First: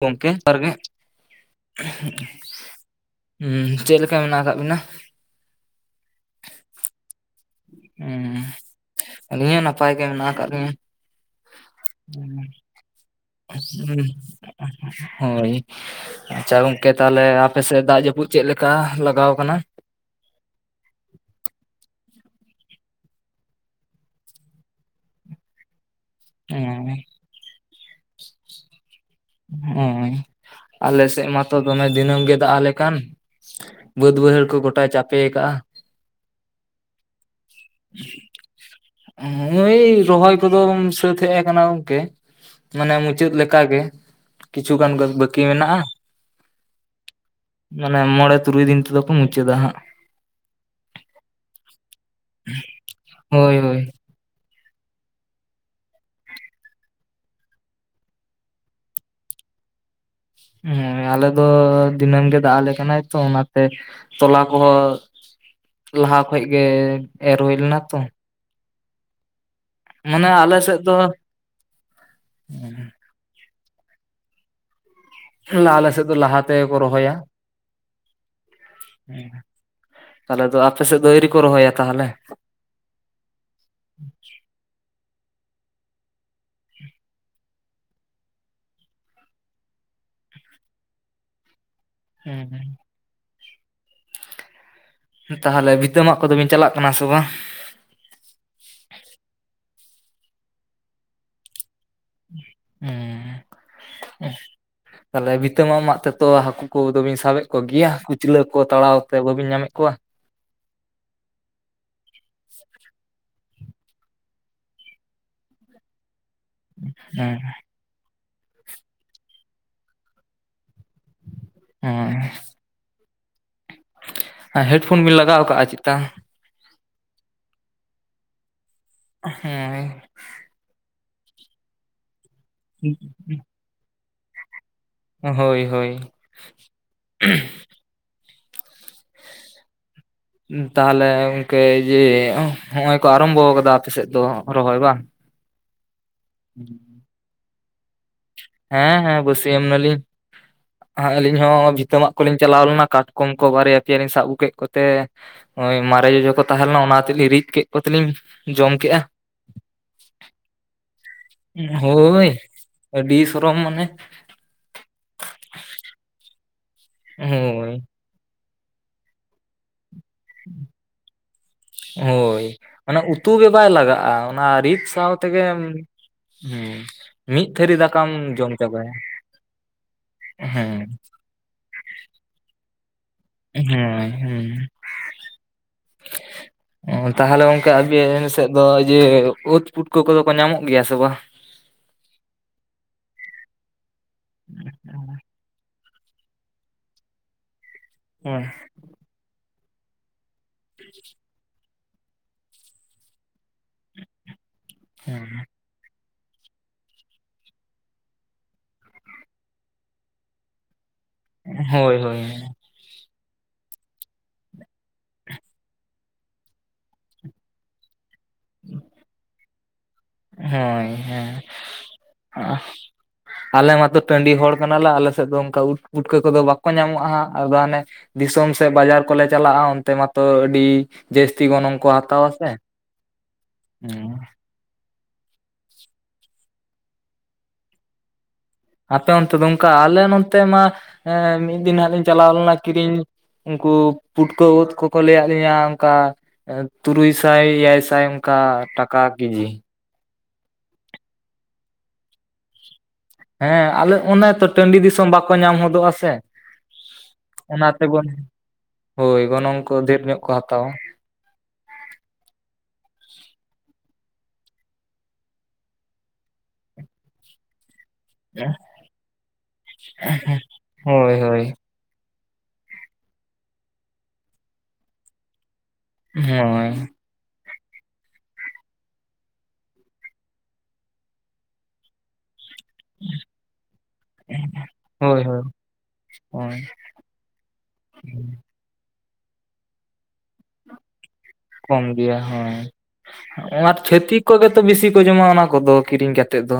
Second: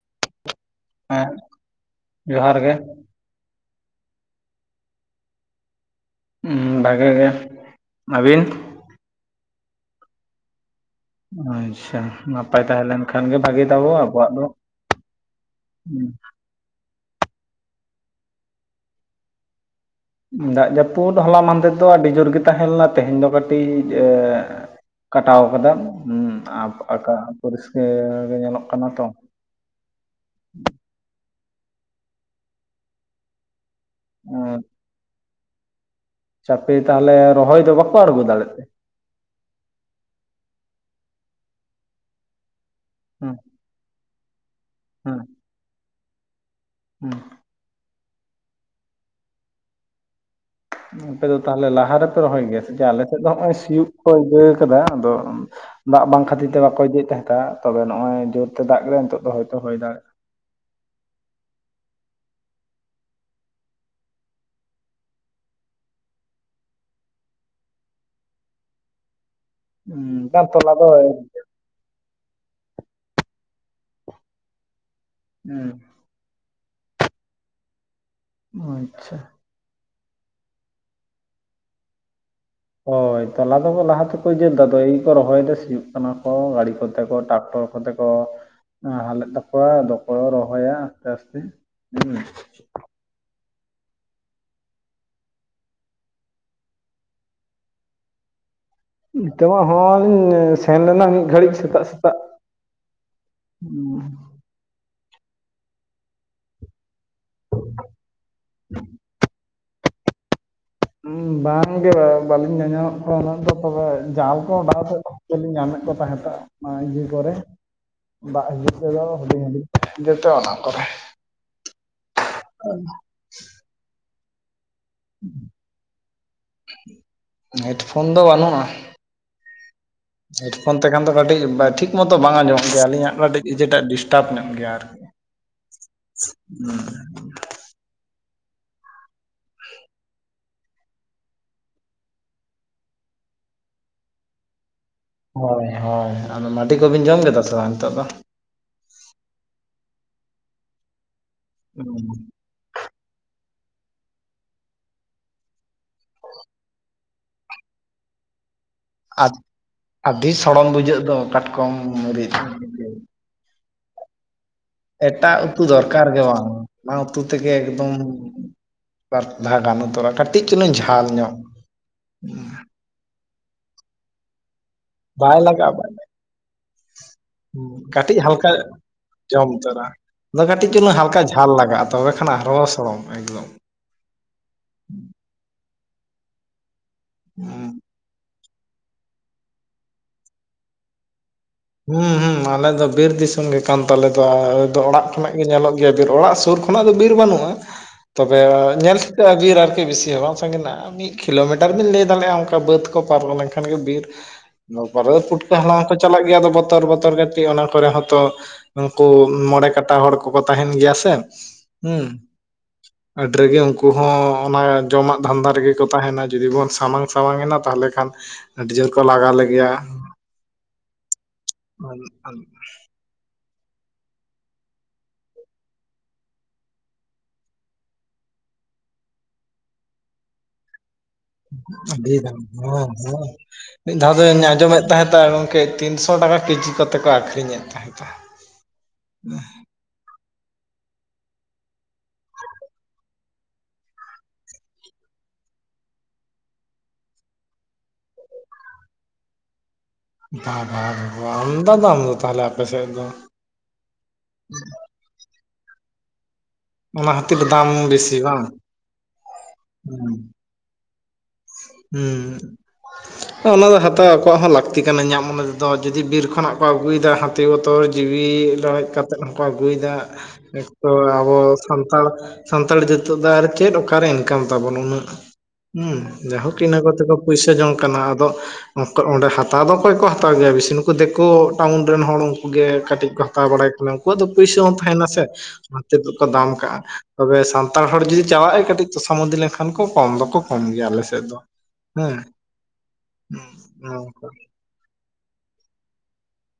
ᱜᱚᱝᱠᱮ ᱡᱚᱦᱟᱨ ᱜᱮ ᱦᱮᱸ ᱡᱚᱦᱟᱨ ᱜᱮ ᱦᱩᱸ ᱪᱮᱫ ᱞᱮᱠᱟ ᱢᱮᱱᱟᱜ ᱟᱠᱟᱫ ᱵᱤᱱᱟ? ᱦᱩ ᱵᱷᱟᱜᱮ ᱜᱮ ᱟᱹᱵᱤᱱ? ᱟᱞᱤᱧ ᱦᱚ ᱱᱟᱯᱟᱭ ᱜᱮ ᱢᱮᱱᱟᱜ ᱟᱠᱟᱫ ᱞᱤᱱᱟ᱾ ᱟᱪᱪᱷᱟ ᱱᱟᱯᱟᱭ ᱛᱟᱦᱮ ᱞᱮᱱᱼᱼ ᱦᱩᱸ ᱦᱳᱭ ᱦᱩᱸ ᱟᱪᱪᱷᱟ ᱜᱚᱢᱠᱮ ᱛᱟᱦᱚᱞᱮ ᱟᱯᱮᱥᱮᱫ ᱫᱟᱜ ᱡᱟᱯᱩᱫ ᱪᱮᱫ ᱞᱮᱠᱟ ᱞᱟᱜᱟᱣ ᱟᱠᱟᱱᱟ? ᱫᱟᱜ ᱡᱟᱯᱩᱫ ᱦᱚᱞᱟ ᱢᱟᱫᱷᱮᱨ ᱫᱚ ᱟᱹᱰᱤ ᱡᱳᱨ ᱜᱮ ᱛᱟᱦᱮᱸ ᱞᱮᱱᱟ ᱛᱮᱦᱮᱧ ᱫᱚ ᱠᱟᱴᱤᱡᱼᱼ ᱠᱟᱴᱟᱣ ᱠᱟᱫᱟ ᱦᱩᱸ ᱟᱠᱟᱥ ᱦᱚ ᱯᱚᱨᱤᱥᱠᱟᱨ ᱜᱮ ᱧᱮᱞᱚᱜ ᱠᱟᱱᱟ ᱛᱚ ᱦᱳᱭ ᱟᱞᱮ ᱥᱮᱫ ᱢᱟᱛᱚ ᱫᱚᱢᱮ ᱫᱤᱱᱟᱹᱢ ᱜᱮ ᱫᱟᱜ ᱟᱞᱮ ᱠᱟᱱ ᱵᱟᱹᱫ ᱵᱟᱹᱭᱦᱟᱹᱲ ᱠᱚ ᱮᱸ ᱜᱚᱴᱟᱭ ᱪᱟᱯᱮ ᱠᱟᱜᱼᱟ᱾ ᱪᱟᱯᱮ ᱛᱟᱦᱚᱞᱮ ᱨᱚᱦᱚᱭ ᱫᱚ ᱵᱟᱠᱚ ᱟᱬᱜᱚ ᱫᱟᱲᱮᱜ ᱛᱮ? ᱦᱳᱭ ᱨᱚᱦᱚᱭ ᱠᱚᱫᱚ ᱥᱟᱹᱛ ᱦᱮᱡ ᱠᱟᱱᱟ ᱜᱚᱢᱠᱮ᱾ ᱢᱟᱱᱮ ᱢᱩᱪᱟᱹᱫ ᱦᱮᱸ ᱞᱮᱠᱟᱜᱮ ᱠᱤᱪᱷᱩ ᱜᱟᱱ ᱵᱟᱠᱤ ᱢᱮᱱᱟᱜᱼᱟ᱾ ᱦᱩᱸ ᱢᱟᱱᱮ ᱢᱚᱬᱮ ᱛᱩᱨᱩᱭ ᱫᱤᱱ ᱛᱮᱫᱚ ᱠᱚ ᱢᱩᱪᱟᱹᱫᱟ ᱦᱟᱜ ᱟᱯᱮ ᱫᱚ ᱛᱟᱦᱚᱞᱮ ᱞᱟᱦᱟ ᱨᱮᱯᱮ ᱨᱚᱦᱚᱭ ᱜᱮᱭᱟ ᱥᱮ ᱡᱮ ᱟᱞᱮ ᱥᱮᱫ ᱫᱚ ᱱᱚᱜ-ᱚᱭ ᱦᱳᱭ ᱦᱳᱭ ᱥᱤᱭᱳᱜ ᱠᱚ ᱤᱭᱟᱹ ᱠᱟᱫᱟ ᱟᱫᱚ ᱫᱟᱜ ᱵᱟᱝ ᱠᱷᱟᱛᱤᱨ ᱛᱮ ᱵᱟᱠᱚ ᱤᱭᱟᱹᱭᱮᱫ ᱛᱟᱦᱮᱸ ᱠᱟ ᱛᱚᱵᱮ ᱱᱚᱜ- ᱚᱭ ᱡᱳᱨ ᱛᱮ ᱫᱟᱜ ᱠᱮᱫᱟᱭ ᱱᱤᱛᱚᱜ ᱫᱚ ᱦᱚᱭᱛᱚ ᱦᱳᱭ ᱫᱟᱲᱮᱭᱟᱜᱼᱟ᱾ ᱦᱩᱸ ᱟᱞᱮ ᱫᱚ ᱫᱤᱱᱟᱹᱢ ᱜᱮ ᱫᱟᱜ ᱟᱞᱮ ᱠᱟᱱᱟᱭ ᱛᱚ ᱚᱱᱟᱛᱮ ᱛᱚᱞᱟ ᱠᱚᱦᱚᱸ ᱞᱟᱦᱟ ᱠᱷᱚᱡ ᱜᱮ ᱮᱨ ᱦᱩᱭ ᱞᱮᱱᱟ ᱛᱚ᱾ ᱦᱩᱸ ᱢᱟᱱᱮ ᱵᱟᱝ ᱟᱞᱮ ᱛᱚᱞᱟ ᱥᱮᱫ ᱫᱚ ᱫᱚᱼᱼ ᱟᱞᱮ ᱦᱩᱸ ᱥᱮᱫ ᱫᱚ ᱞᱟᱦᱟ ᱛᱮᱜᱮ ᱠᱚ ᱨᱚᱦᱚᱭᱟ᱾ ᱟᱪᱪᱷᱟ ᱛᱟᱦᱚᱞᱮ ᱫᱚ ᱟᱯᱮ ᱥᱮᱫᱚ ᱟᱣᱨᱤ ᱠᱚ ᱨᱚᱦᱚᱭᱟ ᱛᱟᱦᱚᱞᱮ? ᱦᱳᱭ ᱛᱚᱞᱟ ᱫᱚᱠᱚ ᱞᱟᱦᱟ ᱛᱮᱠᱚ ᱤᱭᱟᱹ ᱞᱮᱫᱟ ᱟᱫᱚ ᱮᱭ ᱠᱚ ᱨᱚᱦᱚᱭᱮᱫᱟ ᱥᱤᱭᱳᱜ ᱠᱟᱱᱟ ᱠᱚ ᱜᱟᱲᱤ ᱠᱚᱛᱮ ᱠᱚ ᱴᱟᱠᱴᱚᱨ ᱠᱚ ᱠᱚᱛᱮᱠᱚ ᱱᱟᱦᱮᱞᱮᱫ ᱛᱟᱠᱚᱣᱟ ᱟᱫᱚ ᱠᱚ ᱨᱚᱦᱚᱭᱟ ᱟᱥᱛᱮ ᱟᱥᱛᱮ᱾ ᱦᱩᱸ ᱛᱟᱦᱚᱞᱮ ᱵᱷᱤᱛᱟᱹ ᱢᱟᱜ ᱠᱚᱫᱚ ᱵᱤᱱ ᱪᱟᱞᱟᱜ ᱠᱟᱱᱟ ᱥᱮ ᱵᱟᱝ? ᱵᱷᱤᱛᱟᱹ ᱢᱟᱜ ᱦᱚ ᱞᱤᱧ ᱥᱮᱱ ᱞᱮᱱᱟ ᱢᱤᱫ ᱜᱷᱟᱲᱤᱡ ᱥᱮᱛᱟᱜ ᱥᱮᱛᱟᱜ ᱦᱩᱸ ᱛᱟᱦᱞᱮ ᱵᱷᱤᱛᱟᱹ ᱢᱟᱜ ᱢᱟᱜ ᱛᱮᱛᱚ ᱦᱟᱠᱩ ᱠᱚᱫᱚ ᱵᱤᱱ ᱥᱟᱵᱼᱼ ᱥᱟᱵᱮᱫ ᱠᱚᱜᱮᱭᱟ ᱠᱩᱪᱞᱟᱹ ᱠᱚ ᱛᱟᱲᱟᱣ ᱛᱮ ᱵᱟᱵᱤᱱ ᱧᱟᱢᱮᱫ ᱠᱚᱣᱟ? ᱦᱩ ᱵᱟᱝ ᱜᱮ ᱵᱟᱞᱤᱧ ᱧᱟᱧᱟᱢᱮᱫ ᱠᱚᱣᱟ ᱩᱱᱟᱹᱬᱬᱠᱨ ᱴᱤᱠᱜ ᱫᱚ ᱛᱚᱵᱮ ᱡᱟᱞ ᱠᱚ ᱚᱰᱟᱣ ᱛᱮ ᱫᱚ ᱧᱟᱢᱮᱫ ᱠᱚ ᱛᱟᱦᱮᱸ ᱫᱚᱜ ᱢᱟ ᱤᱭᱟᱹ ᱠᱚᱨᱮ ᱦᱮᱸ ᱵᱟ ᱤᱭᱟᱹ ᱛᱮᱫᱚ ᱡᱚᱛᱮ ᱚᱱᱟ ᱠᱚᱨᱮ ᱦᱩᱸ [inaudible] ᱦᱮᱸ ᱦᱮᱰᱯᱷᱳᱱ ᱵᱤᱱ ᱞᱟᱜᱟᱣ ᱟᱠᱟᱟᱜᱼᱟ ᱪᱮᱫᱼᱟ ᱦᱮᱰᱯᱷᱳᱱ ᱫᱚ ᱵᱟᱹᱱᱩᱜᱼᱟ ᱦᱩᱸᱭ ᱦᱮᱰᱯᱷᱳᱱ ᱛᱮᱠᱷᱟᱱ ᱫᱚ ᱠᱟᱹᱴᱤᱡ ᱴᱷᱤᱠ ᱢᱚᱛᱚ ᱵᱟᱝ ᱟᱸᱡᱚᱢᱚᱜ ᱜᱮᱭᱟ ᱟᱹᱞᱤᱧᱟᱜ ᱠᱟᱹᱴᱤᱡ ᱤᱭᱟᱹ ᱴᱟᱜ ᱰᱤᱥᱴᱟᱵ ᱧᱚᱜ ᱜᱮᱭᱟ ᱟᱨ ᱦᱳᱭ ᱦᱳᱭ ᱛᱟᱦᱚᱞᱮ ᱜᱚᱝᱠᱮ ᱡᱮ ᱦᱚᱜᱼᱚᱭ ᱠᱚ ᱟᱨᱟᱢᱵᱚ ᱟᱠᱟᱫᱟ ᱟᱯᱮᱥᱮᱫ ᱫᱚ ᱨᱚᱦᱚᱭ ᱵᱟᱝ ᱦᱳᱭ ᱦᱳᱭ ᱟᱫᱚ ᱢᱟᱰᱤ ᱠᱚᱵᱤᱱ ᱡᱚᱢ ᱠᱮᱫᱟ ᱥᱮ ᱵᱟᱝ ᱱᱤᱛᱚᱜ ᱫᱚ? ᱦᱮᱸ ᱦᱮᱸ ᱵᱟᱹᱥᱭᱟᱹᱢ ᱮᱱᱟ ᱞᱤᱧ ᱟᱹᱞᱤᱧ ᱦᱚᱸ ᱵᱷᱤᱛᱟᱹᱜ ᱢᱟᱹᱜ ᱠᱚᱞᱤᱧ ᱪᱟᱞᱟᱣ ᱞᱮᱱᱟ ᱠᱟᱴᱠᱚᱢ ᱠᱚ ᱵᱟᱨᱭᱟ ᱯᱮᱭᱟ ᱞᱤᱧ ᱥᱟᱵ ᱟᱹᱜᱩ ᱠᱮᱫ ᱠᱚᱛᱮ ᱢᱟᱨᱮ ᱡᱚᱡᱚ ᱠᱚ ᱛᱟᱦᱮᱸ ᱞᱮᱱᱟ ᱚᱱᱟ ᱠᱚᱛᱮ ᱞᱤᱧ ᱨᱤᱫ ᱠᱮᱫ ᱠᱚᱛᱮ ᱞᱤᱧ ᱡᱚᱢ ᱠᱮᱜᱼᱟ ᱟᱹᱰᱤ ᱥᱚᱲᱚᱢ ᱵᱩᱡᱷᱟᱹᱜ ᱫᱚ ᱠᱟᱴᱠᱚᱢ ᱨᱤᱫ᱾ ᱤ ᱥᱚᱨᱚᱢ ᱢᱟᱱᱮ? ᱮᱴᱟᱜ ᱩᱛᱩ ᱫᱚᱨᱠᱟᱨ ᱜᱮ ᱵᱟᱝ ᱚᱱᱟ ᱩᱛᱩ ᱛᱮᱜᱮ ᱦᱳᱭ ᱮᱠᱫᱚᱢᱼᱼ ᱵᱟᱨ ᱫᱷᱟᱣ ᱜᱟᱱᱚᱜ ᱛᱚᱨᱟ ᱠᱟᱹᱴᱤᱡ ᱪᱩᱞᱩᱝ ᱡᱷᱟᱞ ᱧᱚᱜ ᱢᱟᱱᱮ ᱩᱛᱩ ᱜᱮ ᱵᱟᱭ ᱞᱟᱜᱟᱜᱼᱟ ᱚᱱᱟ ᱨᱤᱫ ᱥᱟᱶ ᱛᱮᱜᱮᱢ [inaudible] ᱦᱩᱸ ᱠᱟᱹᱴᱤᱡ ᱦᱟᱞᱠᱟ ᱡᱚᱢ ᱪᱟᱵᱟᱭᱟ ᱡᱚᱢ ᱛᱚᱨᱟ ᱠᱟᱹᱴᱤᱡ ᱦᱮᱸ ᱪᱩᱞᱩᱝ ᱦᱟᱞᱠᱟ ᱡᱷᱟᱞ ᱞᱟᱜᱟᱜᱼᱟ ᱛᱚᱵᱮ ᱠᱷᱟᱱ ᱟᱨᱦᱚᱸ ᱥᱚᱼᱲᱚᱢ ᱮᱠᱫᱚᱢ, ᱦᱩᱸᱭ ᱦᱩᱸ ᱚ ᱛᱟᱦᱚᱞᱮ ᱜᱚᱝᱠᱮ, ᱟᱹᱵᱤᱱ ᱥᱮᱫ ᱫᱚ ᱡᱮ ᱳᱫ ᱯᱩᱴᱠᱟᱹ ᱠᱚᱫᱚ ᱠᱚ ᱧᱟᱢᱚᱜ ᱜᱮᱭᱟ ᱥᱮ ᱵᱟᱝ? ᱦᱩᱸ ᱦᱩᱸ ᱟᱞᱮ ᱫᱚ ᱵᱤᱨ ᱫᱤᱥᱚᱢ ᱜᱮ ᱠᱟᱱ ᱛᱟᱞᱮ ᱫᱚ ᱟᱞᱮ ᱫᱚ ᱚᱲᱟᱜ ᱠᱷᱚᱱᱟᱜ ᱜᱮ ᱧᱮᱞᱚᱜ, ᱜᱮ ᱵᱤᱨ ᱚᱲᱟᱜ ᱥᱩᱨ ᱠᱷᱚᱱᱟᱜ ᱫᱚ ᱵᱤᱨ ᱵᱟᱹᱱᱩᱜᱼᱟ ᱛᱚᱵᱮ ᱧᱮᱞ ᱴᱷᱤᱠᱟᱹᱜᱼᱟ ᱵᱤᱨ ᱟᱨᱠᱤ ᱵᱮᱥᱤ ᱦᱚᱸ ᱵᱟᱝ, ᱢᱤᱫ ᱠᱤᱞᱳᱢᱤᱴᱟᱨ ᱵᱤᱱ ᱞᱟᱹᱭ ᱫᱟᱲᱮᱭᱟᱜᱼᱟ ᱚᱱᱠᱟ ᱵᱟᱹᱫ ᱠᱚ ᱯᱟᱨᱚᱢ ᱞᱮᱱᱠᱷᱟᱱ ᱜᱮ ᱵᱤᱨ, ᱵᱟᱵᱟᱨᱮ ᱯᱩᱴᱠᱟᱹ ᱦᱟᱞᱟᱝ ᱦᱚᱸ ᱠᱚ ᱪᱟᱞᱟᱜ ᱜᱮᱭᱟ ᱟᱫᱚ, ᱵᱚᱛᱚᱨ ᱵᱚᱛᱚᱨ ᱠᱟᱹᱴᱤᱡ ᱚᱱᱟ ᱠᱚᱨᱮ ᱦᱚᱸ ᱛᱚ ᱩᱱᱠᱩ ᱢᱚᱬᱮ ᱠᱟᱴᱟ ᱦᱚᱲ ᱠᱚᱠᱚ ᱛᱟᱦᱮᱱ ᱜᱮᱭᱟ ᱥᱮ, ᱦᱳᱭ ᱦᱩᱸ ᱦᱳᱭ ᱾ ᱟᱹᱰᱤ ᱨᱟᱹᱜᱮ ᱩᱱᱠᱩ ᱦᱚᱸ ᱚᱱᱟ ᱡᱚᱢᱟᱜ ᱫᱷᱟᱱᱫᱟ ᱨᱮᱜᱮ ᱠᱚ ᱛᱟᱦᱮᱱᱟ ᱡᱩᱫᱤ ᱵᱚᱱ ᱥᱟᱢᱟᱝ ᱥᱟᱢᱟᱝ ᱮᱱᱟ ᱛᱟᱦᱚᱞᱮ ᱠᱷᱟᱱ, ᱟᱹᱰᱤ ᱡᱳᱨ ᱠᱚ ᱞᱟᱜᱟ ᱞᱮᱜᱮᱭᱟ ᱾ ᱦᱳᱭ ᱦᱮᱸ, [inaudible] ᱟᱞᱮ ᱢᱟᱛᱚ ᱴᱟᱺᱰᱤ ᱦᱚᱲ ᱠᱟᱱᱟᱞᱮ ᱟᱞᱮᱥᱮᱫ ᱫᱚ ᱚᱱᱠᱟ ᱩᱫ ᱯᱩᱴᱠᱟᱹ ᱠᱚᱫᱚ ᱵᱟᱠᱚ ᱧᱟᱢᱚᱜᱼᱟ ᱦᱟᱸᱜ ᱟᱫᱚ ᱦᱟᱱᱮ, ᱫᱤᱥᱚᱢ ᱥᱮᱫ ᱵᱟᱡᱟᱨ ᱠᱚᱞᱮ ᱪᱟᱞᱟᱜᱼᱟ ᱚᱱᱛᱮ ᱢᱟᱛᱚ ᱟᱹᱰᱤ, ᱡᱟᱹᱥᱛᱤ ᱜᱚᱱᱚᱝ ᱠᱚ ᱟᱹᱰᱤ ᱦᱟᱛᱟᱣᱟ ᱫᱷᱟᱣ ᱥᱮ ᱦᱚᱸ ᱦᱚᱸ ᱢᱤᱫ ᱫᱷᱟᱣ ᱦᱩᱸ ᱫᱚᱧ ᱟᱸᱡᱚᱢᱮᱫ ᱛᱟᱦᱮᱸᱫ ᱜᱚᱢᱠᱮ ᱛᱤᱱᱥᱚ ᱴᱟᱠᱟ ᱠᱮᱡᱤ ᱠᱚᱛᱮ ᱠᱚ ᱟᱹᱷᱨᱤᱧᱮᱫ ᱛᱟᱦᱮᱸᱫ ᱾ ᱟᱯᱮ ᱚᱱᱛᱮ ᱫᱚ ᱚᱱᱠᱟ ᱟᱞᱮ ᱱᱚᱛᱮ ᱢᱟ ᱢᱤᱫ ᱫᱤᱱ ᱦᱟᱸᱜ ᱞᱤᱧ ᱪᱟᱞᱟᱣ ᱞᱮᱱᱟ ᱠᱤᱨᱤᱧ, ᱩᱱᱠᱩ ᱯᱩᱴᱠᱟᱹ ᱳᱫ ᱠᱚᱠᱚ ᱞᱟᱹᱭᱟᱫ ᱞᱤᱭᱟᱹ ᱚᱱᱠᱟ, ᱛᱩᱨᱩᱭ ᱥᱟᱭ ᱮᱭᱟᱭ ᱥᱟᱭ ᱚᱱᱠᱟ ᱴᱟᱠᱟ ᱠᱮᱡᱤ, ᱵᱟᱻᱵᱟ ᱟᱢᱫᱟ ᱫᱟᱢ ᱫᱚ ᱛᱟᱦᱚᱞᱮ ᱟᱯᱮ ᱥᱮᱫ ᱫᱚ, ᱦᱮᱸ ᱟᱞᱮ ᱚᱱᱮ ᱛᱚ ᱴᱟᱺᱰᱤ ᱫᱤᱥᱚᱢ ᱵᱟᱠᱚ ᱧᱟᱢ ᱦᱚᱫᱚᱜᱼᱟ ᱥᱮ, ᱚᱱᱟ ᱠᱷᱟᱹᱛᱤᱨ ᱫᱟᱢ ᱚᱱᱟᱛᱮ ᱵᱚᱱ ᱵᱮᱥᱤ ᱵᱟᱝ ᱦᱳᱭ ᱜᱚᱱᱚᱝ ᱠᱚ ᱰᱷᱮᱨ ᱧᱚᱜ ᱠᱚ ᱦᱟᱛᱟᱣᱟ ᱾ ᱦᱩᱸ ᱾ ᱚᱱᱟ ᱫᱚ ᱦᱟᱛᱟᱣ ᱟᱠᱚᱣᱟᱜ ᱦᱚᱸ ᱞᱟᱹᱠᱛᱤ ᱠᱟᱱᱟ ᱧᱟᱢ ᱢᱚᱱᱮ ᱛᱮᱫᱚ ᱡᱩᱫᱤ ᱵᱤᱨ ᱠᱷᱚᱱᱟᱜ ᱠᱚ ᱟᱹᱜᱩᱭᱮᱫᱟ, ᱦᱟᱛᱤ ᱵᱚᱛᱚᱨ ᱡᱤᱣᱤ ᱨᱟᱲᱮᱡ ᱠᱟᱛᱮᱫ ᱦᱚᱸᱠᱚ ᱟᱹᱜᱩᱫᱟ ᱱᱤᱛᱚᱜ ᱦᱳᱭ ᱟᱵᱚ, ᱦᱳᱭ ᱥᱟᱱᱛᱟᱲ ᱥᱟᱱᱛᱟᱲ ᱡᱟᱹᱛᱤ ᱫᱚ ᱟᱨ ᱪᱮᱫ ᱚᱠᱟᱨᱮ ᱤᱱᱠᱟᱢ ᱛᱟᱵᱚᱱ ᱩᱱᱟᱹᱜ ᱦᱩᱸ, ᱡᱟᱭᱦᱳᱠ ᱦᱳᱭ ᱤᱱᱟᱹ ᱠᱚ ᱛᱮ ᱠᱚ ᱯᱩᱭᱥᱟᱹ ᱡᱚᱝ ᱠᱟᱱᱟ ᱟᱫᱚ, ᱚᱸᱰᱮ ᱦᱟᱛᱟᱣ ᱫᱚ ᱚᱠᱚᱭ ᱠᱚ ᱦᱟᱛᱟᱣ ᱜᱮᱭᱟ ᱵᱮᱥᱤ ᱱᱩᱠᱩ ᱫᱮᱠᱳ ᱴᱟᱣᱩᱱ ᱨᱮᱱ ᱦᱚᱲ ᱩᱱᱠᱩ ᱜᱮ, ᱠᱟᱹᱴᱤᱡ ᱠᱚ ᱦᱟᱛᱟᱣ ᱵᱟᱲᱟᱭ ᱠᱟᱱᱟ ᱩᱱᱠᱩᱣᱟᱜ ᱫᱚ ᱯᱩᱭᱥᱟᱹ ᱦᱚᱸ ᱛᱟᱦᱮᱱᱟ ᱦᱳᱭ ᱥᱮ, ᱦᱳᱭ ᱚᱱᱛᱮ ᱫᱚᱠᱚ ᱦᱳᱭ ᱫᱟᱢ ᱠᱟᱜᱼᱟ ᱛᱚᱵᱮ ᱥᱟᱱᱛᱟᱲ ᱦᱚᱲ ᱡᱩᱫᱤ ᱪᱟᱞᱟᱜ ᱟᱭ ᱠᱟᱹᱴᱤᱡ, ᱠᱚᱥᱟᱢᱩᱫᱤ ᱞᱮᱱᱠᱷᱟᱱ ᱠᱚ ᱠᱚᱢ ᱫᱚᱠᱚ ᱠᱚᱢ ᱜᱮᱭᱟ ᱟᱞᱮᱥᱮᱫ ᱫᱚ, ᱠᱚᱢ ᱦᱮᱸ ᱜᱮᱭᱟ ᱦᱳᱭ ᱟᱨ ᱪᱷᱟᱹᱛᱤᱠ ᱱᱚᱝᱠᱟ ᱠᱚᱜᱮ, ᱛᱚ ᱵᱤᱥᱤ ᱠᱚ ᱡᱚᱢᱟ ᱚᱱᱟ ᱠᱚᱫᱚ ᱠᱤᱨᱤᱧ ᱠᱟᱛᱮᱫ ᱫᱚ,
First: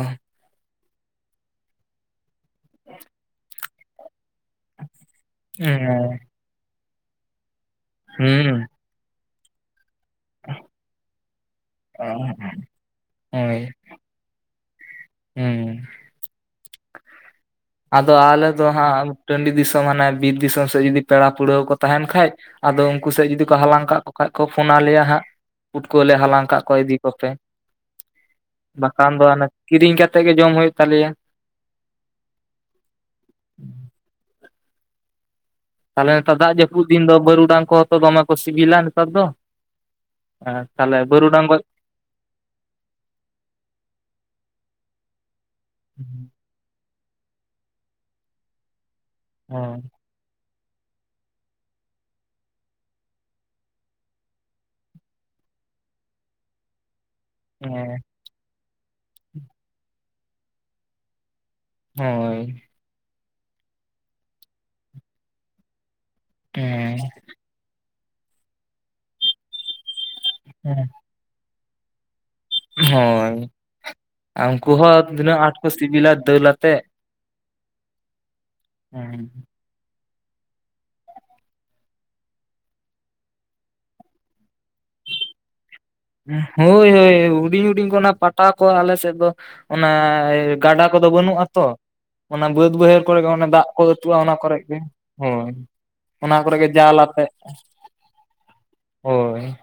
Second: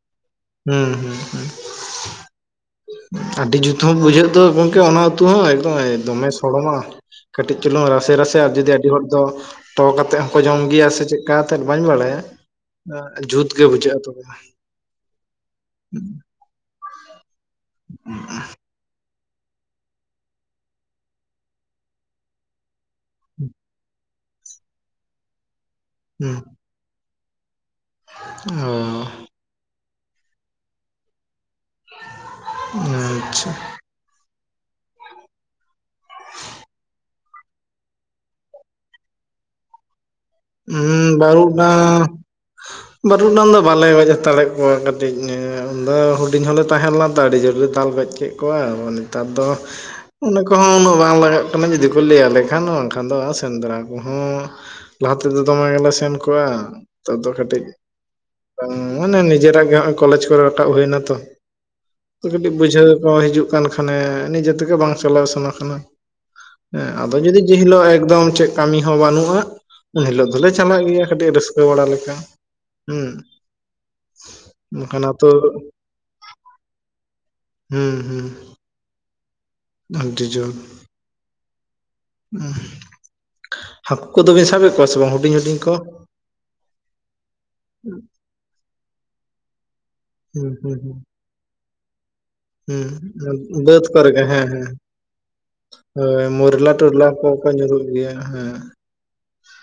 ᱦᱩᱸ ᱦᱩᱸ ᱦᱩᱸ ᱟᱹᱰᱤ ᱡᱩᱛ ᱦᱚ ᱵᱩᱡᱷᱟᱹᱜ ᱫᱚ ᱜᱚᱝ ᱠᱮ ᱚᱱᱟ ᱩᱛᱩ ᱦᱚᱸ ᱮᱠᱚᱢ ᱦᱩᱸ ᱫᱚᱢᱮ ᱥᱚᱲᱚᱢᱟ ᱠᱟᱹᱴᱤᱡ ᱪᱩᱞᱩᱝ ᱨᱟᱥᱮ ᱨᱟᱥᱮ ᱟᱨ ᱡᱩᱫᱤ ᱟᱹᱰᱤ ᱦᱚᱲ ᱫᱚ, ᱛᱚ ᱠᱟᱛᱮᱜ ᱦᱚᱸᱠᱚ ᱡᱚᱢ ᱜᱮᱭᱟ ᱥᱮ ᱪᱮᱫᱠᱟᱛᱮᱫ ᱵᱟᱹᱧ ᱵᱟᱲᱟᱭᱟ ᱡᱩᱛ ᱦᱳᱭ ᱜᱮ ᱵᱩᱡᱷᱟᱹᱜᱼᱟ ᱛᱚᱵᱮ ᱠᱷᱟᱱ, ᱦᱩᱸ ᱟᱫᱚ ᱟᱞᱮ, ᱫᱚ ᱦᱟᱸᱜ ᱴᱟᱺᱰᱤ ᱫᱤᱥᱚᱢ ᱦᱟᱱᱮ ᱵᱤᱨ ᱫᱤᱥᱚᱢ ᱥᱮᱫ ᱡᱩᱫᱤ ᱯᱮᱲᱟ ᱯᱟᱹᱲᱦᱮᱣ ᱠᱚ ᱛᱟᱦᱮᱱ ᱠᱷᱟᱡ ᱟᱫᱚ, ᱩᱱᱠᱩ ᱥᱮᱫ ᱡᱩᱫᱤ ᱠᱚ ᱦᱟᱞᱟᱝ ᱠᱟᱜ ᱠᱚ ᱠᱷᱟᱱ ᱠᱚ ᱯᱷᱳᱱᱟ ᱟᱞᱮᱭᱟ ᱦᱟᱸᱜ ᱯᱩᱴᱠᱟᱹᱣᱟᱞᱮ ᱦᱩᱸ ᱦᱟᱞᱟᱝ ᱠᱟᱜ ᱠᱚᱣᱟ ᱤᱫᱤ ᱠᱚᱯᱮ, ᱚ ᱵᱟᱠᱷᱟᱱ ᱫᱚ ᱦᱟᱱᱮ ᱠᱤᱨᱤᱧ ᱠᱟᱛᱮ ᱜᱮ ᱡᱚᱢ ᱦᱩᱭᱩᱜ ᱛᱟᱞᱮᱭᱟ ᱾ ᱟᱪᱷᱟ ᱛᱟᱦᱚᱞᱮ ᱱᱮᱛᱟᱨ ᱫᱟᱜ ᱡᱟᱹᱯᱩᱫ ᱫᱤᱱ ᱫᱚ ᱵᱟᱹᱨᱩᱰᱟᱝ ᱠᱚᱦᱚᱸ ᱫᱚᱢᱮ ᱠᱚ ᱥᱤᱵᱤᱞᱟ ᱱᱮᱛᱟᱨ ᱫᱚ, ᱦᱮᱸ ᱛᱟᱦᱚᱞᱮ ᱩᱸ ᱵᱟᱹᱨᱩᱰᱟᱝ ᱜᱚᱡ ᱵᱟᱨᱩᱰᱟᱝ, ᱵᱟᱹᱨᱩᱰᱟᱝ ᱫᱚ ᱵᱟᱞᱮ ᱜᱚᱡ ᱦᱟᱛᱟᱲᱮᱫ ᱠᱚᱣᱟ ᱠᱟᱹᱴᱤᱡ ᱫᱚ ᱦᱩᱰᱤᱧ ᱦᱚᱸᱞᱮ ᱛᱟᱦᱮᱸ ᱞᱮᱱᱟ, ᱟᱹᱰᱤ ᱡᱳᱨᱮ ᱞᱮ ᱫᱟᱞ ᱜᱚᱡ ᱠᱮᱫ ᱠᱚᱣᱟ ᱱᱚᱜᱼᱚ ᱱᱮᱛᱟᱨ ᱫᱚ, ᱦᱮᱸ ᱚᱱᱟ ᱠᱚᱦᱚᱸ ᱩᱱᱟᱹᱜ ᱵᱟᱝ ᱞᱟᱜᱟᱜ ᱠᱟᱱᱟ ᱡᱩᱫᱤ ᱠᱚ ᱞᱟᱹᱭᱟᱞᱮ ᱠᱷᱟᱱ ᱵᱟᱝᱠᱷᱟᱱ ᱫᱚ ᱥᱮᱸᱫᱽᱨᱟ ᱠᱚᱦᱚᱸ, ᱞᱟᱦᱟ ᱛᱮᱫᱚ ᱫᱚᱢᱮ ᱜᱮᱞᱮ ᱥᱮᱱ ᱠᱚᱜᱣᱟ ᱱᱮᱛᱟᱨ ᱫᱚ ᱠᱟᱹᱴᱤᱡ, ᱢᱟᱱᱮ ᱱᱤᱡᱮᱨᱟᱜ ᱜᱮ ᱱᱚᱜᱚᱭ ᱠᱚᱞᱮᱡᱽ ᱠᱚᱨᱮ ᱨᱟᱠᱟᱵ ᱦᱩᱭ ᱱᱟ ᱛᱚ ᱦᱳᱭ ᱠᱟᱹᱴᱤᱡ ᱵᱩᱡᱷᱟᱹᱣ ᱠᱚ ᱦᱤᱡᱩᱜ ᱠᱟᱱ ᱠᱷᱟᱱᱮ ᱱᱤᱡᱮ ᱛᱮᱜᱮ ᱵᱟᱝ ᱪᱟᱞᱟᱣ ᱥᱟᱱᱟ ᱠᱟᱱᱟ ᱦᱮᱸ ᱟᱫᱚ ᱡᱩᱫᱤ ᱡᱮᱦᱤᱞᱳᱜ ᱮᱠᱫᱚᱢ ᱪᱮᱫ ᱠᱟᱹᱢᱤ ᱦᱚᱸ ᱵᱟᱹᱱᱩᱜᱼᱟ ᱩᱱ ᱦᱤᱞᱳᱜ ᱫᱚᱞᱮ ᱪᱟᱞᱟᱜ ᱜᱮᱭᱟ ᱠᱟᱹᱴᱤᱡ ᱨᱟᱹᱥᱠᱟᱹ ᱵᱟᱲᱟ ᱞᱮᱠᱟ ᱦᱩᱸ ᱦᱳᱭ ᱩᱱᱠᱩ ᱵᱟᱠᱷᱟᱱ ᱦᱚᱸ ᱟᱛᱳ ᱛᱤᱱᱟᱹᱜ ᱟᱴ ᱠᱚ ᱥᱤᱵᱤᱞᱟ ᱫᱟᱹᱞᱟᱛᱮ ᱦᱩᱸ ᱦᱩᱸ ᱦᱮᱸ ᱟᱴᱤ ᱡᱚᱦ ᱦᱟᱹᱠᱩ ᱠᱚᱫᱚ ᱵᱤᱱ ᱥᱟᱵᱮᱫ ᱠᱚᱣᱟ ᱥᱮ ᱵᱟᱝ ᱦᱩᱰᱤᱧ ᱦᱩᱰᱤᱧ ᱠᱚ ᱦᱳᱭ ᱦᱳᱭ ᱦᱩᱰᱤᱧ ᱦᱩᱰᱤᱧ ᱠᱚ ᱚᱱᱟ ᱯᱟᱴᱟ ᱠᱚ ᱟᱞᱮ ᱥᱮᱫ ᱫᱚ ᱚᱱᱟ ᱦᱩᱸ ᱦᱩᱸ ᱜᱟᱰᱟ ᱠᱚᱫᱚ ᱵᱟᱹᱱᱩᱜᱼᱟᱛᱚ ᱚᱱᱟ ᱵᱟᱹᱫᱽ ᱦᱩᱸ ᱵᱟᱹᱭᱦᱟᱹᱲ ᱠᱚᱨᱮ ᱜᱮ ᱮ ᱦᱩᱸ ᱫᱟᱜ ᱠᱚ ᱵᱟᱹᱫᱽ ᱟᱹᱛᱩᱜᱼᱟ ᱜᱮ ᱚᱱᱟ ᱦᱮᱸ ᱠᱚᱨᱮ ᱦᱮᱸ ᱜᱮ ᱦᱳᱸ ᱦᱳᱭ ᱢᱚᱨᱞᱟ ᱴᱚᱨᱞᱟ ᱠᱚᱠᱚ ᱧᱩᱨᱩᱜ ᱜᱮᱭᱟ ᱦᱮᱸ ᱦᱳᱭ